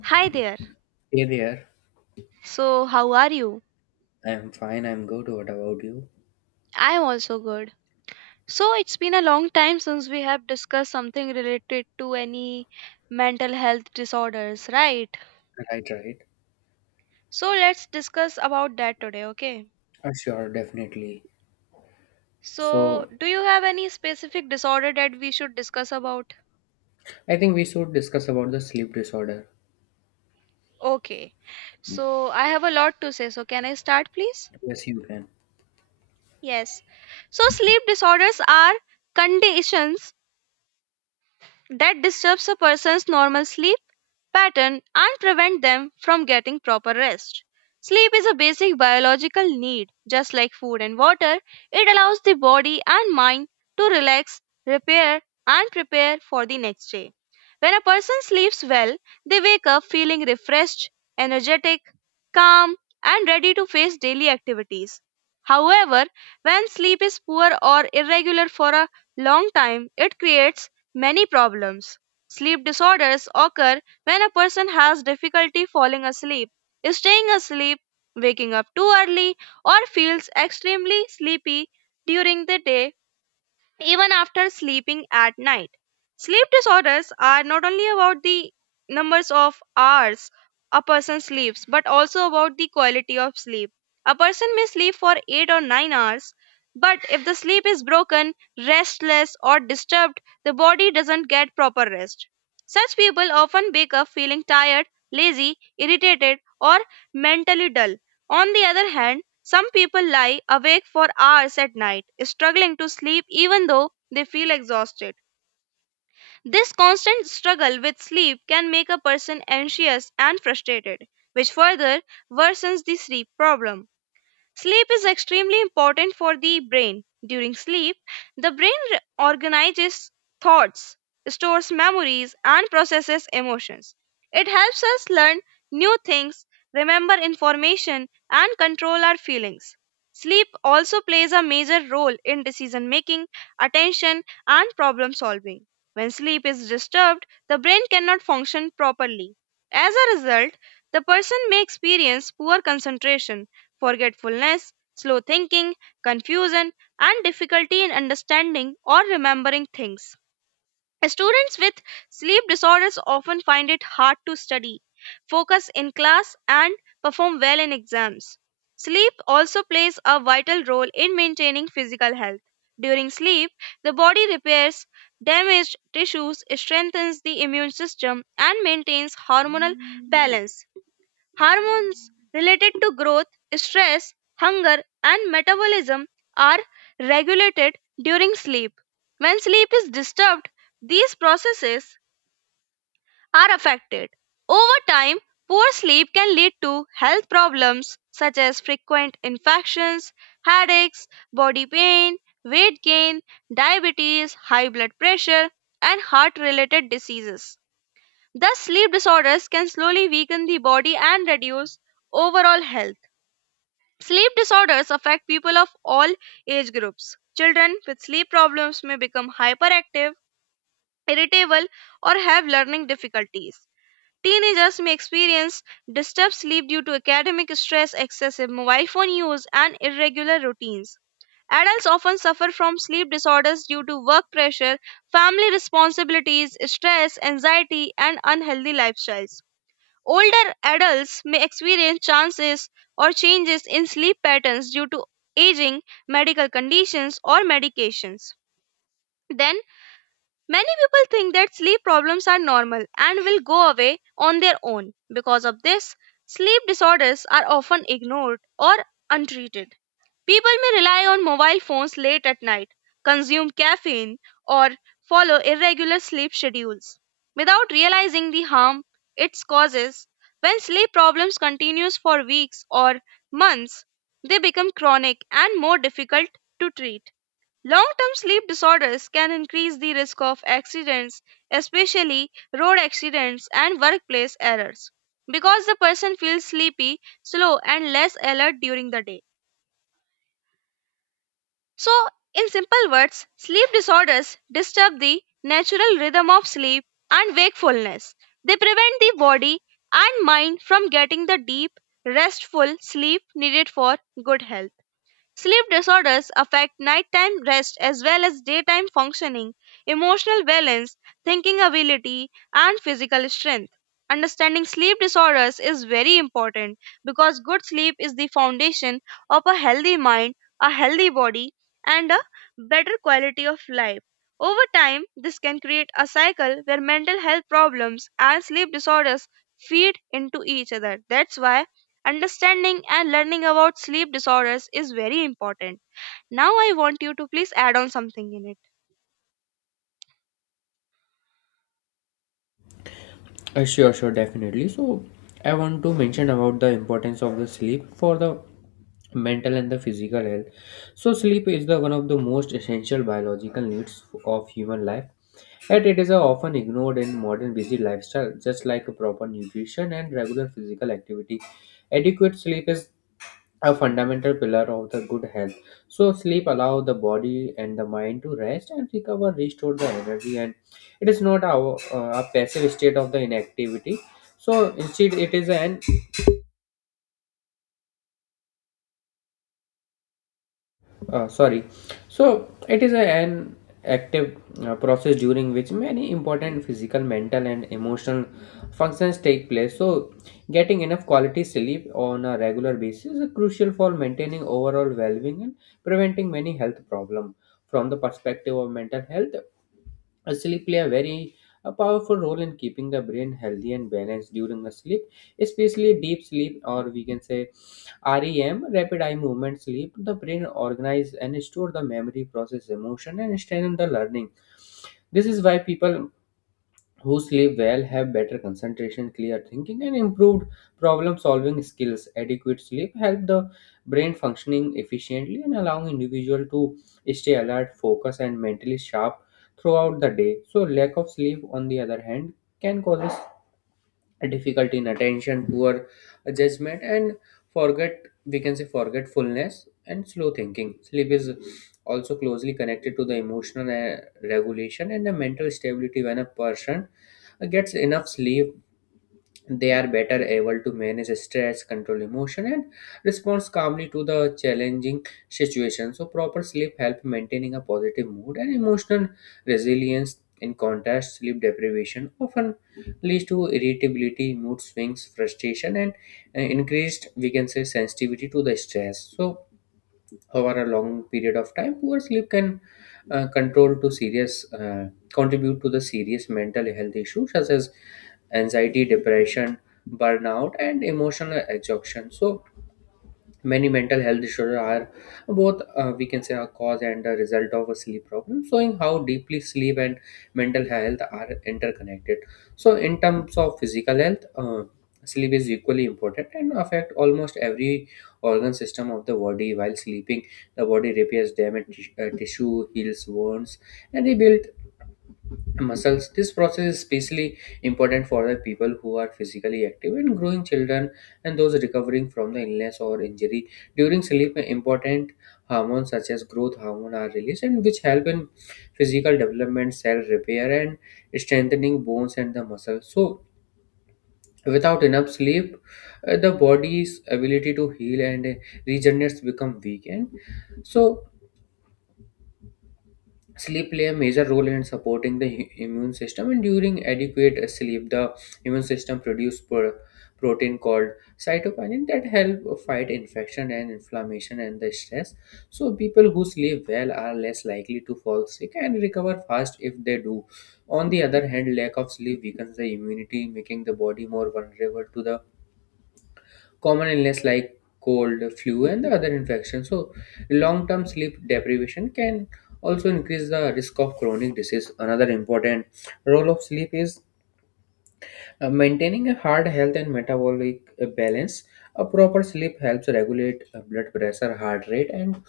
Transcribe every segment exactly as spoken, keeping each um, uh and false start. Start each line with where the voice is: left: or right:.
right: Hi there.
left: Hey there.
right: So, how are you?
left: I'm fine. I'm good. What about you?
right: I'm also good. So, it's been a long time since we have discussed something related to any mental health disorders, right?
left: Right, right.
right: So, let's discuss about that today, okay?
left: Uh, sure, definitely.
right: So,
left: So,
right: do you have any specific disorder that we should discuss about?
left: I think we should discuss about the sleep disorder.
right: Okay. So, I have a lot to say. So, can I start, please?
left: Yes, you can.
right: Yes. So, sleep disorders are conditions that disturbs a person's normal sleep pattern and prevent them from getting proper rest. Sleep is a basic biological need, just like food and water. It allows the body and mind to relax, repair, and prepare for the next day. When a person sleeps well, they wake up feeling refreshed, energetic, calm, and ready to face daily activities. However, when sleep is poor or irregular for a long time, it creates many problems. Sleep disorders occur when a person has difficulty falling asleep, staying asleep, waking up too early, or feels extremely sleepy during the day even after sleeping at night. Sleep disorders are not only about the numbers of hours a person sleeps, but also about the quality of sleep. A person may sleep for eight or nine hours, but if the sleep is broken, restless, or disturbed, the body doesn't get proper rest. Such people often wake up feeling tired, lazy, irritated, or mentally dull. On the other hand, some people lie awake for hours at night, struggling to sleep even though they feel exhausted. This constant struggle with sleep can make a person anxious and frustrated, which further worsens the sleep problem. Sleep is extremely important for the brain. During sleep, the brain re- organizes thoughts, stores memories, and processes emotions. It helps us learn new things, remember information, and control our feelings. Sleep also plays a major role in decision making, attention, and problem solving. When sleep is disturbed, the brain cannot function properly. As a result, the person may experience poor concentration, forgetfulness, slow thinking, confusion, and difficulty in understanding or remembering things. Students with sleep disorders often find it hard to study, focus in class, and perform well in exams. Sleep also plays a vital role in maintaining physical health. During sleep, the body repairs damaged tissues, strengthens the immune system, and maintains hormonal balance. Hormones related to growth, stress, hunger, and metabolism are regulated during sleep. When sleep is disturbed, these processes are affected. Over time, poor sleep can lead to health problems such as frequent infections, headaches, body pain, weight gain, diabetes, high blood pressure, and heart related diseases. Thus, sleep disorders can slowly weaken the body and reduce overall health. Sleep disorders affect people of all age groups. Children with sleep problems may become hyperactive, irritable, or have learning difficulties. Teenagers may experience disturbed sleep due to academic stress, excessive mobile phone use, and irregular routines. Adults often suffer from sleep disorders due to work pressure, family responsibilities, stress, anxiety, and unhealthy lifestyles. Older adults may experience chances or changes in sleep patterns due to aging, medical conditions, or medications. Then, many people think that sleep problems are normal and will go away on their own. Because of this, sleep disorders are often ignored or untreated. People may rely on mobile phones late at night, consume caffeine, or follow irregular sleep schedules without realizing the harm it causes. When sleep problems continues for weeks or months, they become chronic and more difficult to treat. Long-term sleep disorders can increase the risk of accidents, especially road accidents and workplace errors, because the person feels sleepy, slow, and less alert during the day. So, in simple words, sleep disorders disturb the natural rhythm of sleep and wakefulness. They prevent the body and mind from getting the deep, restful sleep needed for good health. Sleep disorders affect nighttime rest as well as daytime functioning, emotional balance, thinking ability, and physical strength. Understanding sleep disorders is very important because good sleep is the foundation of a healthy mind, a healthy body, and a better quality of life. Over time, this can create a cycle where mental health problems and sleep disorders feed into each other. That's why understanding and learning about sleep disorders is very important. Now, I want you to please add on something in it.
left: Uh, sure, sure, definitely. So, I want to mention about the importance of the sleep for the mental and the physical health. So, sleep is the one of the most essential biological needs of human life, and it is uh, often ignored in modern busy lifestyle. Just like a proper nutrition and regular physical activity, adequate sleep is a fundamental pillar of the good health. So, sleep allows the body and the mind to rest and recover, restore the energy, and it is not a, a passive state of the inactivity, so instead it is an uh, sorry, so it is a, an active uh, process during which many important physical, mental, and emotional functions take place. So getting enough quality sleep on a regular basis is crucial for maintaining overall well-being and preventing many health problems. From the perspective of mental health, uh, sleep play a very a powerful role in keeping the brain healthy and balanced. During the sleep, especially deep sleep, or we can say REM, rapid eye movement sleep, the brain organize and store the memory, process emotion, and strengthen the learning. This is why people who sleep well have better concentration, clear thinking, and improved problem solving skills. Adequate sleep help the brain functioning efficiently and allowing individual to stay alert, focus, and mentally sharp throughout the day. So lack of sleep, on the other hand, can cause difficulty in attention, poor judgment, and forget we can say forgetfulness and slow thinking. Sleep is also closely connected to the emotional uh, regulation and the mental stability. When a person uh, gets enough sleep, they are better able to manage stress, control emotion, and respond calmly to the challenging situation. So proper sleep help maintaining a positive mood and emotional resilience. In contrast, sleep deprivation often leads to irritability, mood swings, frustration, and uh, increased, we can say, sensitivity to the stress. So over a long period of time, poor sleep can uh, control to serious uh, contribute to the serious mental health issues such as anxiety, depression, burnout, and emotional exhaustion. So many mental health issues are both, uh, we can say, a cause and a result of a sleep problem, showing how deeply sleep and mental health are interconnected. So, in terms of physical health, uh, sleep is equally important and affect almost every organ system of the body. While sleeping, the body repairs damaged tis- uh, tissue, heals wounds, and rebuild muscles. This process is especially important for the people who are physically active and growing children, and those recovering from the illness or injury. During sleep, important hormones such as growth hormone are released, and which help in physical development, cell repair, and strengthening bones and the muscles. So without enough sleep, uh, the body's ability to heal and uh, regenerate become weak. And so sleep play a major role in supporting the hu- immune system, and during adequate uh, sleep, the immune system produces pro- protein called cytokinin that help fight infection and inflammation and the stress. So, people who sleep well are less likely to fall sick and recover fast if they do. On the other hand, lack of sleep weakens the immunity, making the body more vulnerable to the common illness like cold, flu, and the other infections. So, long-term sleep deprivation can also increase the risk of chronic disease. Another important role of sleep is uh, maintaining a heart health and metabolic uh, balance. A proper sleep helps regulate uh, blood pressure, heart rate, and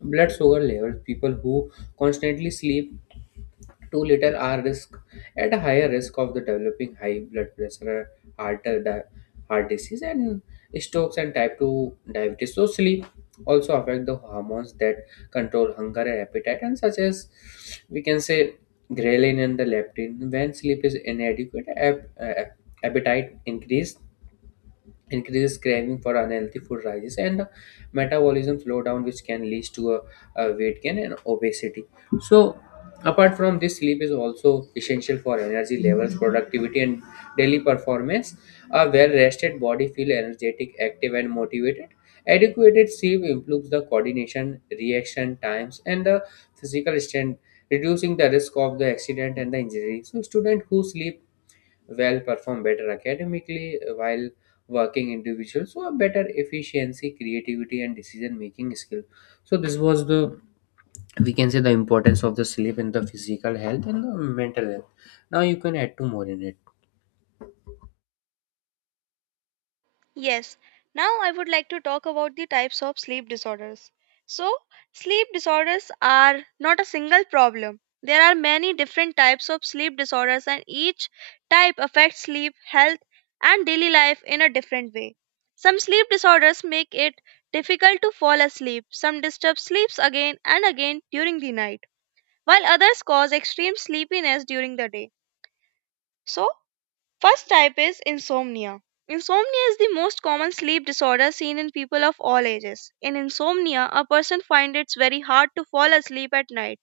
left: blood sugar levels. People who constantly sleep too little are risk at a higher risk of the developing high blood pressure, heart, uh, di- heart disease, and strokes and type two diabetes. So sleep also affect the hormones that control hunger and appetite, and such as we can say ghrelin and the leptin. When sleep is inadequate, ap- uh, appetite increase increases, craving for unhealthy food rises, and metabolism slowdown, which can lead to a, a weight gain and obesity. So apart from this, sleep is also essential for energy levels, productivity, and daily performance. A well rested body feel energetic, active, and motivated. Adequate sleep improves the coordination, reaction times, and the physical strength, reducing the risk of the accident and the injury. So students who sleep well perform better academically, while working individuals so a better efficiency, creativity, and decision making skill. So this was the, we can say, the importance of the sleep in the physical health and the mental health. Now you can add two more in it.
right: Yes, now I would like to talk about the types of sleep disorders. So, sleep disorders are not a single problem. There are many different types of sleep disorders, and each type affects sleep, health, and daily life in a different way. Some sleep disorders make it difficult to fall asleep, some disturb sleeps again and again during the night, while others cause extreme sleepiness during the day. So, first type is insomnia. Insomnia is the most common sleep disorder seen in people of all ages. In insomnia, a person finds it very hard to fall asleep at night.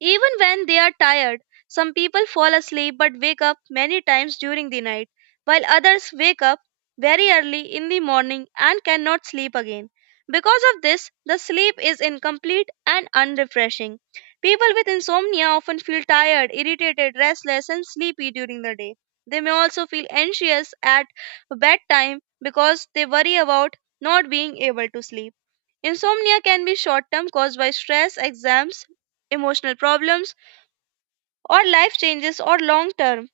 right: Even when they are tired, some people fall asleep but wake up many times during the night, while others wake up very early in the morning and cannot sleep again. Because of this, the sleep is incomplete and unrefreshing. People with insomnia often feel tired, irritated, restless, and sleepy during the day. They may also feel anxious at bedtime because they worry about not being able to sleep. Insomnia can be short term caused by stress, exams, emotional problems, or life changes, or long term,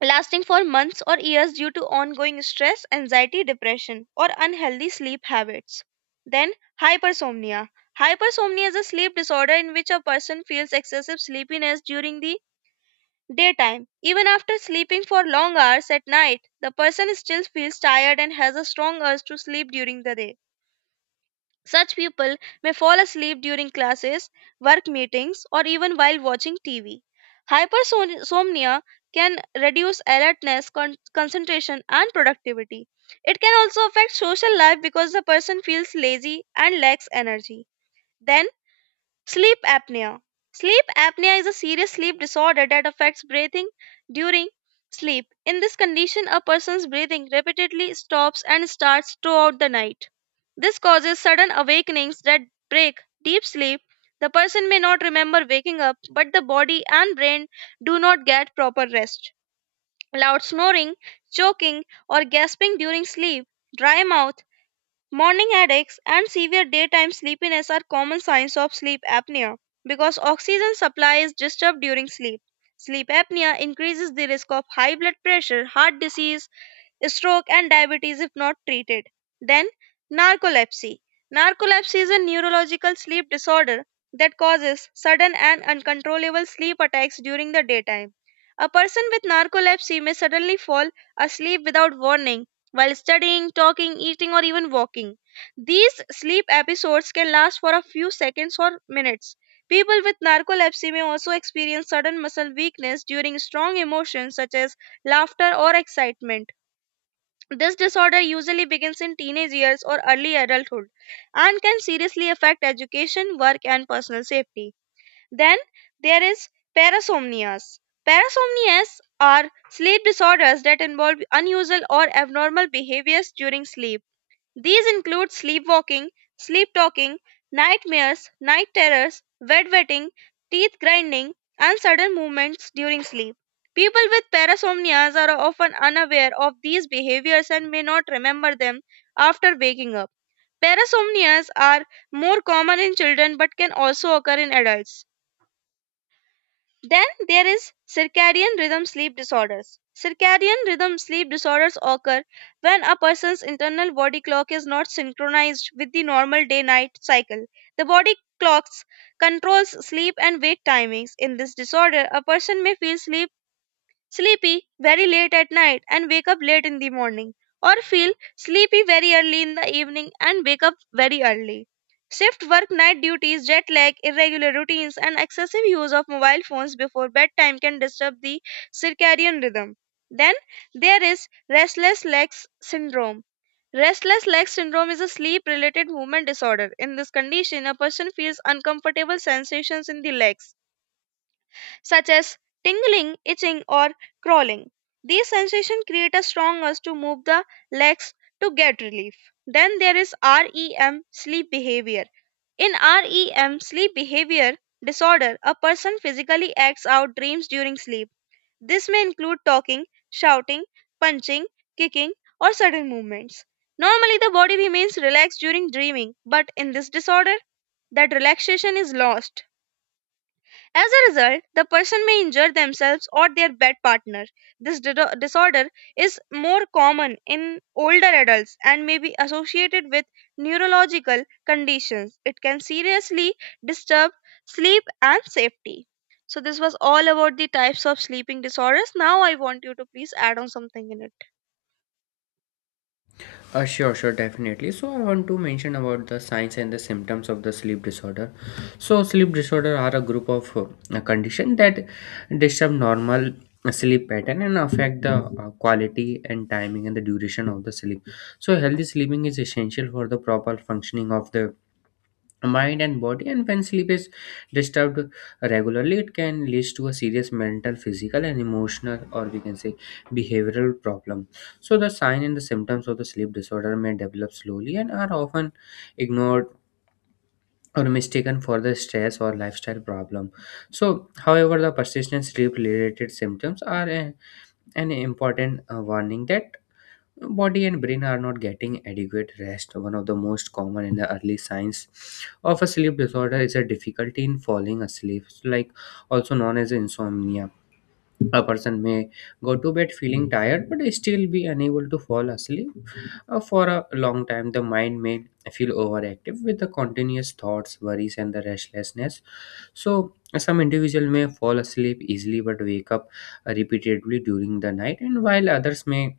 right: lasting for months or years due to ongoing stress, anxiety, depression, or unhealthy sleep habits. Then, hypersomnia. Hypersomnia is a sleep disorder in which a person feels excessive sleepiness during the daytime. Even after sleeping for long hours at night, the person still feels tired and has a strong urge to sleep during the day. Such people may fall asleep during classes, work meetings, or even while watching T V. Hypersomnia can reduce alertness, con- concentration, and productivity. It can also affect social life because the person feels lazy and lacks energy. Then sleep apnea. Sleep apnea is a serious sleep disorder that affects breathing during sleep. In this condition, a person's breathing repeatedly stops and starts throughout the night. This causes sudden awakenings that break deep sleep. The person may not remember waking up, but the body and brain do not get proper rest. Loud snoring, choking, or gasping during sleep, dry mouth, morning headaches and severe daytime sleepiness are common signs of sleep apnea because oxygen supply is disturbed during sleep. Sleep apnea increases the risk of high blood pressure, heart disease, stroke and diabetes if not treated. Then narcolepsy. Narcolepsy is a neurological sleep disorder that causes sudden and uncontrollable sleep attacks during the daytime. A person with narcolepsy may suddenly fall asleep without warning while studying, talking, eating, or even walking. These sleep episodes can last for a few seconds or minutes. People with narcolepsy may also experience sudden muscle weakness during strong emotions such as laughter or excitement. This disorder usually begins in teenage years or early adulthood and can seriously affect education, work, and personal safety. Then there is parasomnias. Parasomnias are sleep disorders that involve unusual or abnormal behaviors during sleep. These include sleepwalking, sleep talking, nightmares, night terrors, bedwetting, teeth grinding, and sudden movements during sleep. People with parasomnias are often unaware of these behaviors and may not remember them after waking up. Parasomnias are more common in children but can also occur in adults. Then there is circadian rhythm sleep disorders. Circadian rhythm sleep disorders occur when a person's internal body clock is not synchronized with the normal day night cycle. The body clock controls sleep and wake timings. In this disorder, a person may feel sleep sleepy very late at night and wake up late in the morning, or feel sleepy very early in the evening and wake up very early. Shift work night duties, jet lag, irregular routines, and excessive use of mobile phones before bedtime can disturb the circadian rhythm. Then there is restless legs syndrome. Restless leg syndrome is a sleep related movement disorder. In this condition, a person feels uncomfortable sensations in the legs such as tingling, itching, or crawling. These sensations create a strong urge to move the legs to get relief. Then there is REM sleep behavior. In REM sleep behavior disorder, a person physically acts out dreams during sleep. This may include talking, shouting, punching, kicking, or sudden movements. Normally, the body remains relaxed during dreaming, but in this disorder, that relaxation is lost. As a result, the person may injure themselves or their bed partner. This dido- disorder is more common in older adults and may be associated with neurological conditions. It can seriously disturb sleep and safety. So, this was all about the types of sleeping disorders. Now, I want you to please add on something in it.
left: Uh, sure, sure, definitely. So, I want to mention about the signs and the symptoms of the sleep disorder. So, sleep disorder are a group of uh, condition that disturb normal sleep pattern and affect the uh, quality and timing and the duration of the sleep. So, healthy sleeping is essential for the proper functioning of the mind and body, and when sleep is disturbed regularly, it can lead to a serious mental, physical, and emotional, or we can say behavioral problem. So the sign and the symptoms of the sleep disorder may develop slowly and are often ignored or mistaken for the stress or lifestyle problem. So, however, the persistent sleep related symptoms are a- an important uh, warning that body and brain are not getting adequate rest. One of the most common in the early signs of a sleep disorder is a difficulty in falling asleep, like also known as insomnia. A person may go to bed feeling tired but still be unable to fall asleep. Uh, for a long time, the mind may feel overactive with the continuous thoughts, worries, and the restlessness. So, some individual may fall asleep easily but wake up uh, repeatedly during the night, and while others may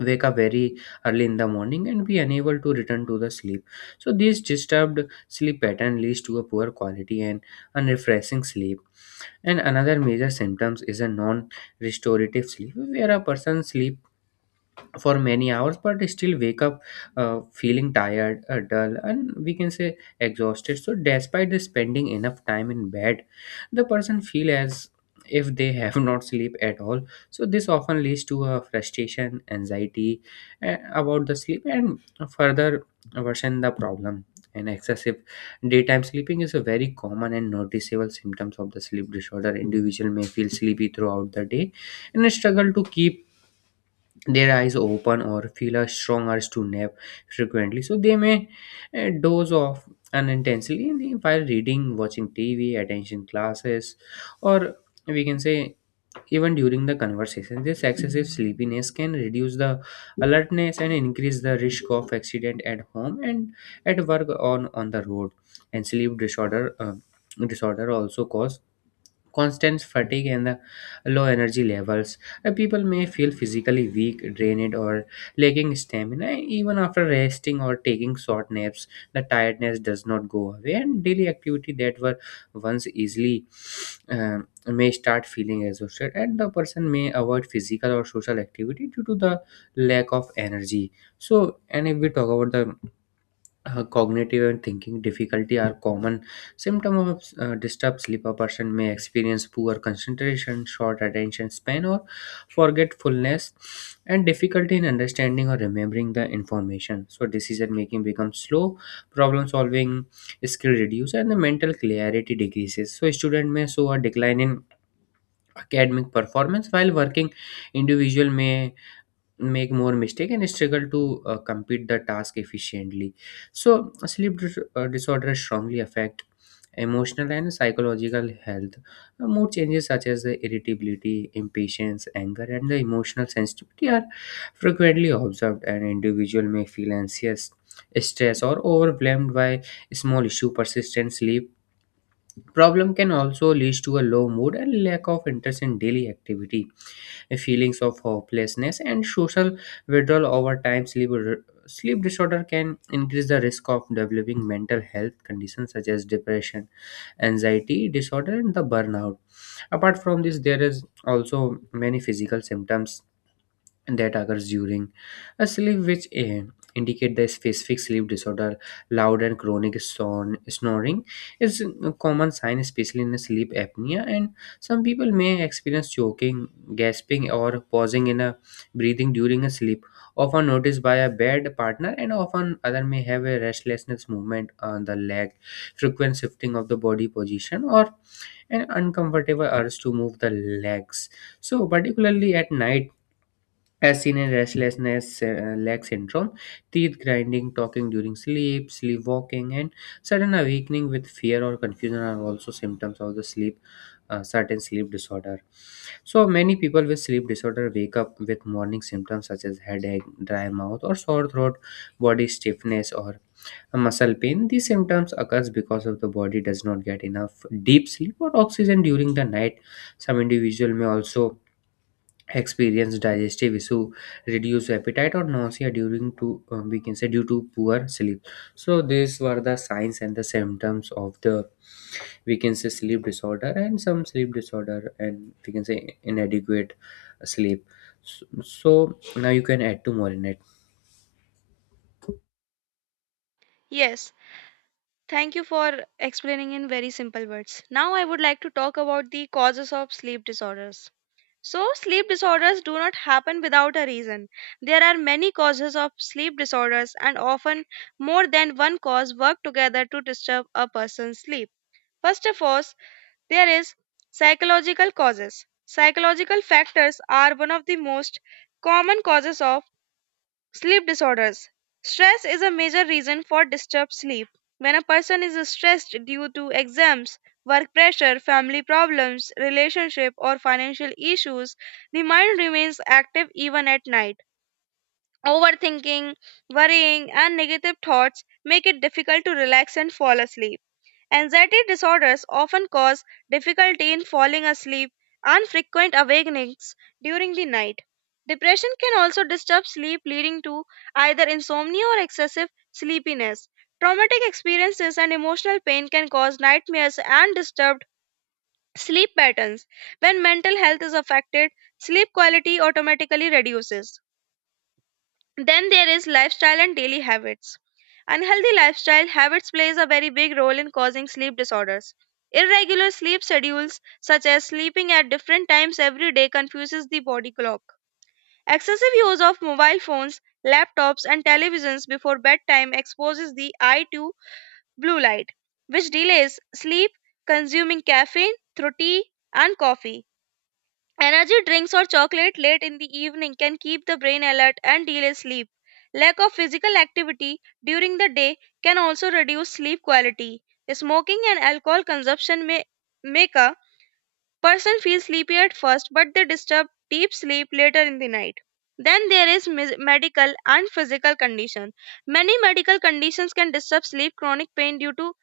left: wake up very early in the morning and be unable to return to the sleep. So this disturbed sleep pattern leads to a poor quality and unrefreshing sleep. And another major symptoms is a non restorative sleep, where a person sleep for many hours but still wake up uh, feeling tired, uh, dull, and we can say exhausted. So despite the spending enough time in bed, the person feel as if they have not sleep at all. So this often leads to a frustration, anxiety, uh, about the sleep, and further worsen the problem. And excessive daytime sleeping is a very common and noticeable symptoms of the sleep disorder. Individual may feel sleepy throughout the day and struggle to keep their eyes open or feel a strong urge to nap frequently. So they may uh, doze off unintentionally while reading, watching T V, attending classes, or we can say even during the conversation. This excessive sleepiness can reduce the alertness and increase the risk of accident at home and at work, on on the road. And sleep disorder uh, disorder also cause constant fatigue and the low energy levels. Uh, people may feel physically weak, drained, or lacking stamina. Even after resting or taking short naps, the tiredness does not go away, and daily activity that were once easily um, may start feeling exhausted, and the person may avoid physical or social activity due to the lack of energy. So, and if we talk about the uh, cognitive and thinking difficulty are common symptom of uh, disturbed sleep, a person may experience poor concentration, short attention span, or forgetfulness, and difficulty in understanding or remembering the information. So decision making becomes slow, problem solving skill reduce, and the mental clarity decreases. So student may show a decline in academic performance, while working individual may make more mistake and struggle to uh, complete the task efficiently. So sleep dis- uh, disorder strongly affect emotional and psychological health. Uh, mood changes such as the irritability, impatience, anger, and the emotional sensitivity are frequently observed, and individual may feel anxious, stressed, or overwhelmed by small issue. Persistent sleep problem can also lead to a low mood and lack of interest in daily activity, feelings of hopelessness, and social withdrawal. Over time, sleep sleep disorder can increase the risk of developing mental health conditions such as depression, anxiety disorder, and the burnout. Apart from this, there is also many physical symptoms that occurs during a sleep, which eh, indicate the specific sleep disorder. Loud and chronic son- snoring is a common sign, especially in sleep apnea. And some people may experience choking, gasping, or pausing in a breathing during a sleep, often noticed by a bed partner. And often other may have a restlessness movement on the leg, frequent shifting of the body position, or an uncomfortable urge to move the legs, so particularly at night, as seen in restlessness uh, leg syndrome. Teeth grinding, talking during sleep, sleepwalking, and sudden awakening with fear or confusion are also symptoms of the sleep, uh, certain sleep disorder. So many people with sleep disorder wake up with morning symptoms such as headache, dry mouth, or sore throat, body stiffness, or a muscle pain. These symptoms occurs because of the body does not get enough deep sleep or oxygen during the night. Some individual may also experience digestive issue, reduce appetite or nausea during to um, we can say due to poor sleep. So these were the signs and the symptoms of the, we can say, sleep disorder and some sleep disorder and, we can say, inadequate sleep. So, so now you can add to more in it.
right: Yes, thank you for explaining in very simple words. Now, I would like to talk about the causes of sleep disorders. So, sleep disorders do not happen without a reason. There are many causes of sleep disorders, and often more than one cause work together to disturb a person's sleep. First of all, there is psychological causes. Psychological factors are one of the most common causes of sleep disorders. Stress is a major reason for disturbed sleep. When a person is stressed due to exams, work pressure, family problems, relationship, or financial issues, the mind remains active even at night. Overthinking, worrying, and negative thoughts make it difficult to relax and fall asleep. Anxiety disorders often cause difficulty in falling asleep and frequent awakenings during the night. Depression can also disturb sleep, leading to either insomnia or excessive sleepiness. Traumatic experiences and emotional pain can cause nightmares and disturbed sleep patterns. When mental health is affected, sleep quality automatically reduces. Then there is lifestyle and daily habits. Unhealthy lifestyle habits plays a very big role in causing sleep disorders. Irregular sleep schedules such as sleeping at different times every day confuses the body clock. Excessive use of mobile phones, laptops and televisions before bedtime exposes the eye to blue light which delays sleep, consuming caffeine through tea and coffee energy drinks or chocolate late in the evening can keep the brain alert and delay sleep. Lack of physical activity during the day can also reduce sleep quality. Smoking and alcohol consumption may make a person feel sleepy at first, but they disturb deep sleep later in the night. Then there is mis- medical and physical condition. Many medical conditions can disturb sleep. Chronic pain due to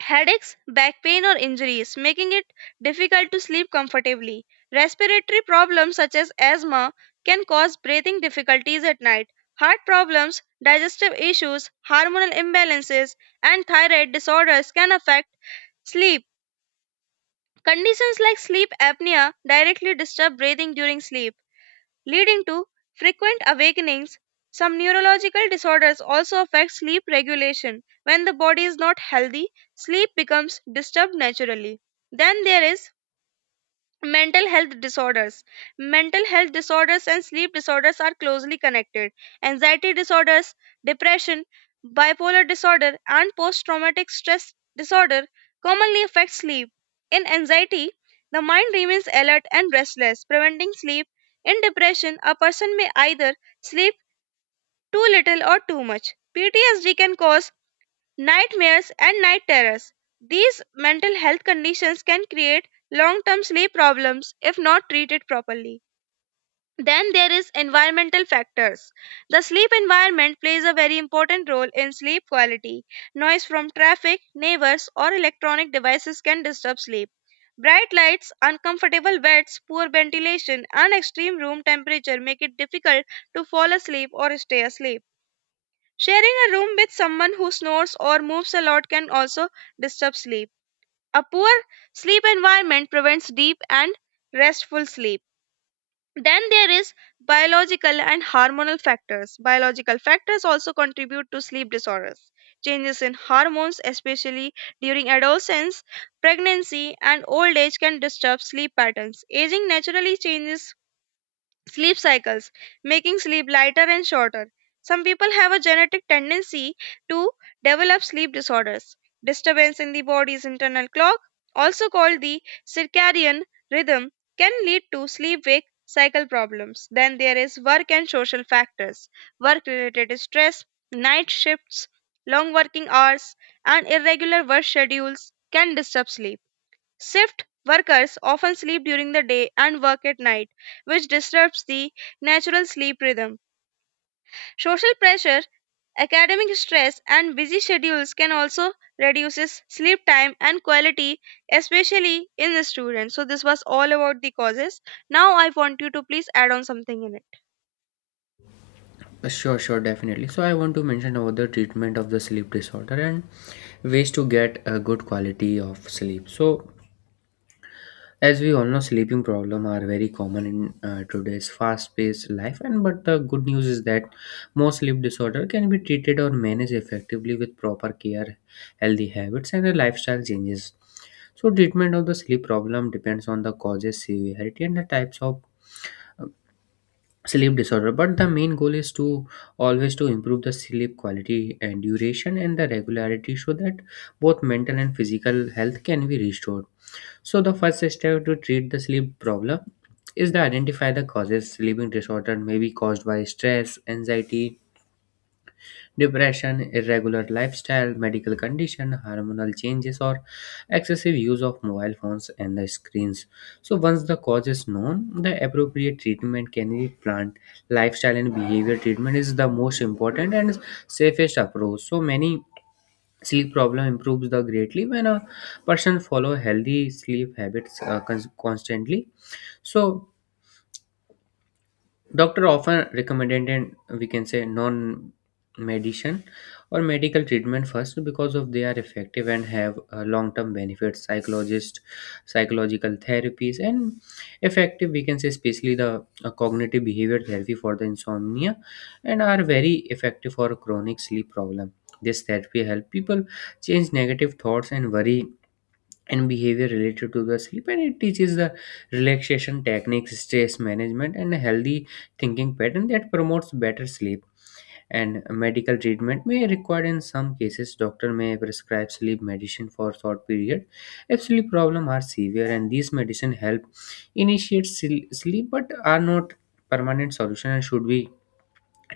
right: headaches, back pain, or injuries, making it difficult to sleep comfortably. Respiratory problems such as asthma can cause breathing difficulties at night. Heart problems, digestive issues, hormonal imbalances, and thyroid disorders can affect sleep. Conditions like sleep apnea directly disturb breathing during sleep leading to frequent awakenings. Some neurological disorders also affect sleep regulation. When the body is not healthy, sleep becomes disturbed naturally. Then there is mental health disorders. Mental health disorders and sleep disorders are closely connected. Anxiety disorders, depression, bipolar disorder, and post traumatic stress disorder commonly affect sleep. In anxiety, the mind remains alert and restless, preventing sleep. In depression, a person may either sleep too little or too much. P T S D can cause nightmares and night terrors. These mental health conditions can create long-term sleep problems if not treated properly. Then there is environmental factors. The sleep environment plays a very important role in sleep quality. Noise from traffic, neighbors, or electronic devices can disturb sleep. Bright lights, uncomfortable beds, poor ventilation, and extreme room temperature make it difficult to fall asleep or stay asleep. Sharing a room with someone who snores or moves a lot can also disturb sleep. A poor sleep environment prevents deep and restful sleep. Then there is biological and hormonal factors. Biological factors also contribute to sleep disorders. Changes in hormones, especially during adolescence, pregnancy, and old age, can disturb sleep patterns. Aging naturally changes sleep cycles, making sleep lighter and shorter. Some people have a genetic tendency to develop sleep disorders. Disturbance in the body's internal clock, also called the circadian rhythm, can lead to sleep wake cycle problems. Then there is work and social factors. Work related stress, night shifts, long working hours, and irregular work schedules can disturb sleep. Shift workers often sleep during the day and work at night, which disrupts the natural sleep rhythm. Social pressure, academic stress, and busy schedules can also reduces sleep time and quality, especially in the students. So this was all about the causes. Now I want you to please add on something in it.
left: Uh, sure sure definitely, so I want to mention about the treatment of the sleep disorder and ways to get a good quality of sleep. So as we all know, sleeping problems are very common in uh, today's fast-paced life. And but the good news is that most sleep disorder can be treated or managed effectively with proper care, healthy habits, and a lifestyle changes. So treatment of the sleep problem depends on the causes, severity, and the types of uh, sleep disorder. But the main goal is to always to improve the sleep quality and duration and the regularity, so that both mental and physical health can be restored. So the first step to treat the sleep problem is to identify the causes. Sleeping disorder may be caused by stress, anxiety, depression, irregular lifestyle, medical condition, hormonal changes, or excessive use of mobile phones and the screens. So once the cause is known, the appropriate treatment can be planned. Lifestyle and behavior treatment is the most important and safest approach. So many sleep problem improves the greatly when a person follow healthy sleep habits uh, cons- constantly. So doctor often recommended, and we can say non medicine or medical treatment first because of they are effective and have uh, long-term benefits. Psychologist Psychological therapies and effective, we can say, especially the uh, cognitive behavior therapy for the insomnia, and are very effective for chronic sleep problem. This therapy help people change negative thoughts and worry and behavior related to the sleep, and it teaches the relaxation techniques, stress management, and a healthy thinking pattern that promotes better sleep. And medical treatment may require in some cases. Doctor may prescribe sleep medicine for short period if sleep problem are severe, and these medicine help initiate sil- sleep but are not permanent solution and should be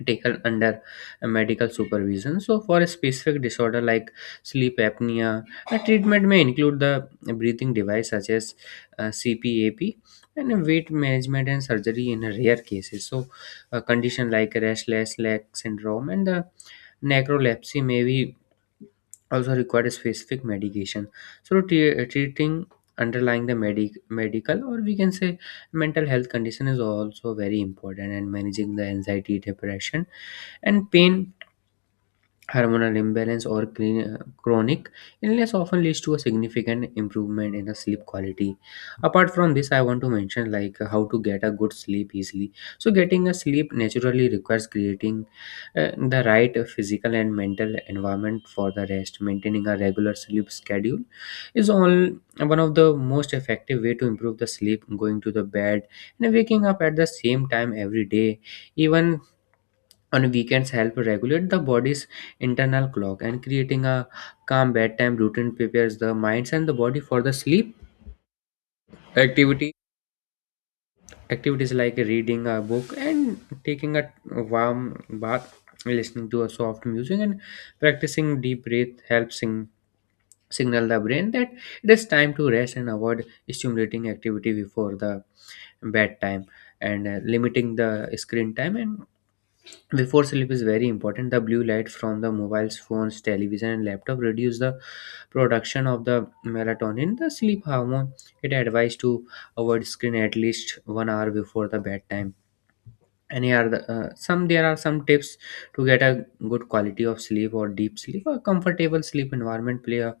left: taken under a medical supervision. So for a specific disorder like sleep apnea, a treatment may include the breathing device such as uh, C PAP and a weight management and surgery in rare cases. So a condition like restless leg syndrome and the necrolepsy may be also required a specific medication. So tre- uh, treating underlying the medic medical, or we can say mental health condition, is also very important, and managing the anxiety, depression, and pain. Hormonal imbalance or cre- chronic illness often leads to a significant improvement in the sleep quality. Apart from this, I want to mention like how to get a good sleep easily. So, getting a sleep naturally requires creating uh, the right physical and mental environment for the rest. Maintaining a regular sleep schedule is all one of the most effective way to improve the sleep. Going to the bed and waking up at the same time every day, even on weekends, help regulate the body's internal clock. And creating a calm bedtime routine prepares the minds and the body for the sleep. Activity Activities like reading a book and taking a warm bath, listening to a soft music, and practicing deep breath helps sing- signal the brain that it is time to rest, and avoid stimulating activity before the bedtime. And uh, limiting the screen time and before sleep is very important. The blue light from the mobiles, phones, television, and laptop reduce the production of the melatonin, the sleep hormone. It advised to avoid screen at least one hour before the bedtime. And here are the, uh, some there are some tips to get a good quality of sleep or deep sleep. A comfortable sleep environment play a,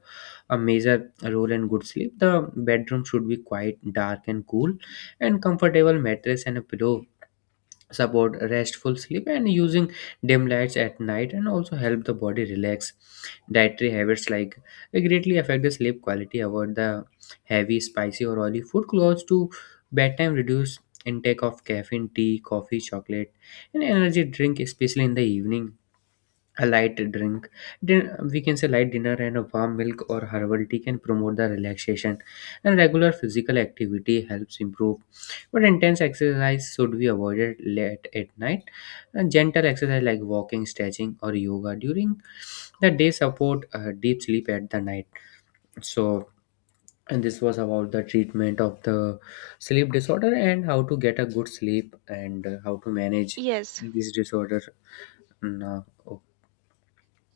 left: a major role in good sleep. The bedroom should be quite dark and cool, and comfortable mattress and a pillow support restful sleep. And using dim lights at night and also help the body relax. Dietary habits like greatly affect the sleep quality. Avoid the heavy, spicy, or oily food close to bedtime. Reduce intake of caffeine, tea, coffee, chocolate, and energy drink, especially in the evening. A light drink, din- we can say light dinner, and a warm milk or herbal tea can promote the relaxation. And regular physical activity helps improve, but intense exercise should be avoided late at night. And gentle exercise like walking, stretching, or yoga during the day support uh, deep sleep at the night. So, and this was about the treatment of the sleep disorder and how to get a good sleep, and uh, how to manage
right: Yes.
left: this disorder now. Oh,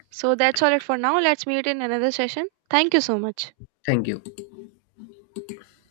right: So that's all it for now. Let's meet in another session. Thank you so much.
left: thank you.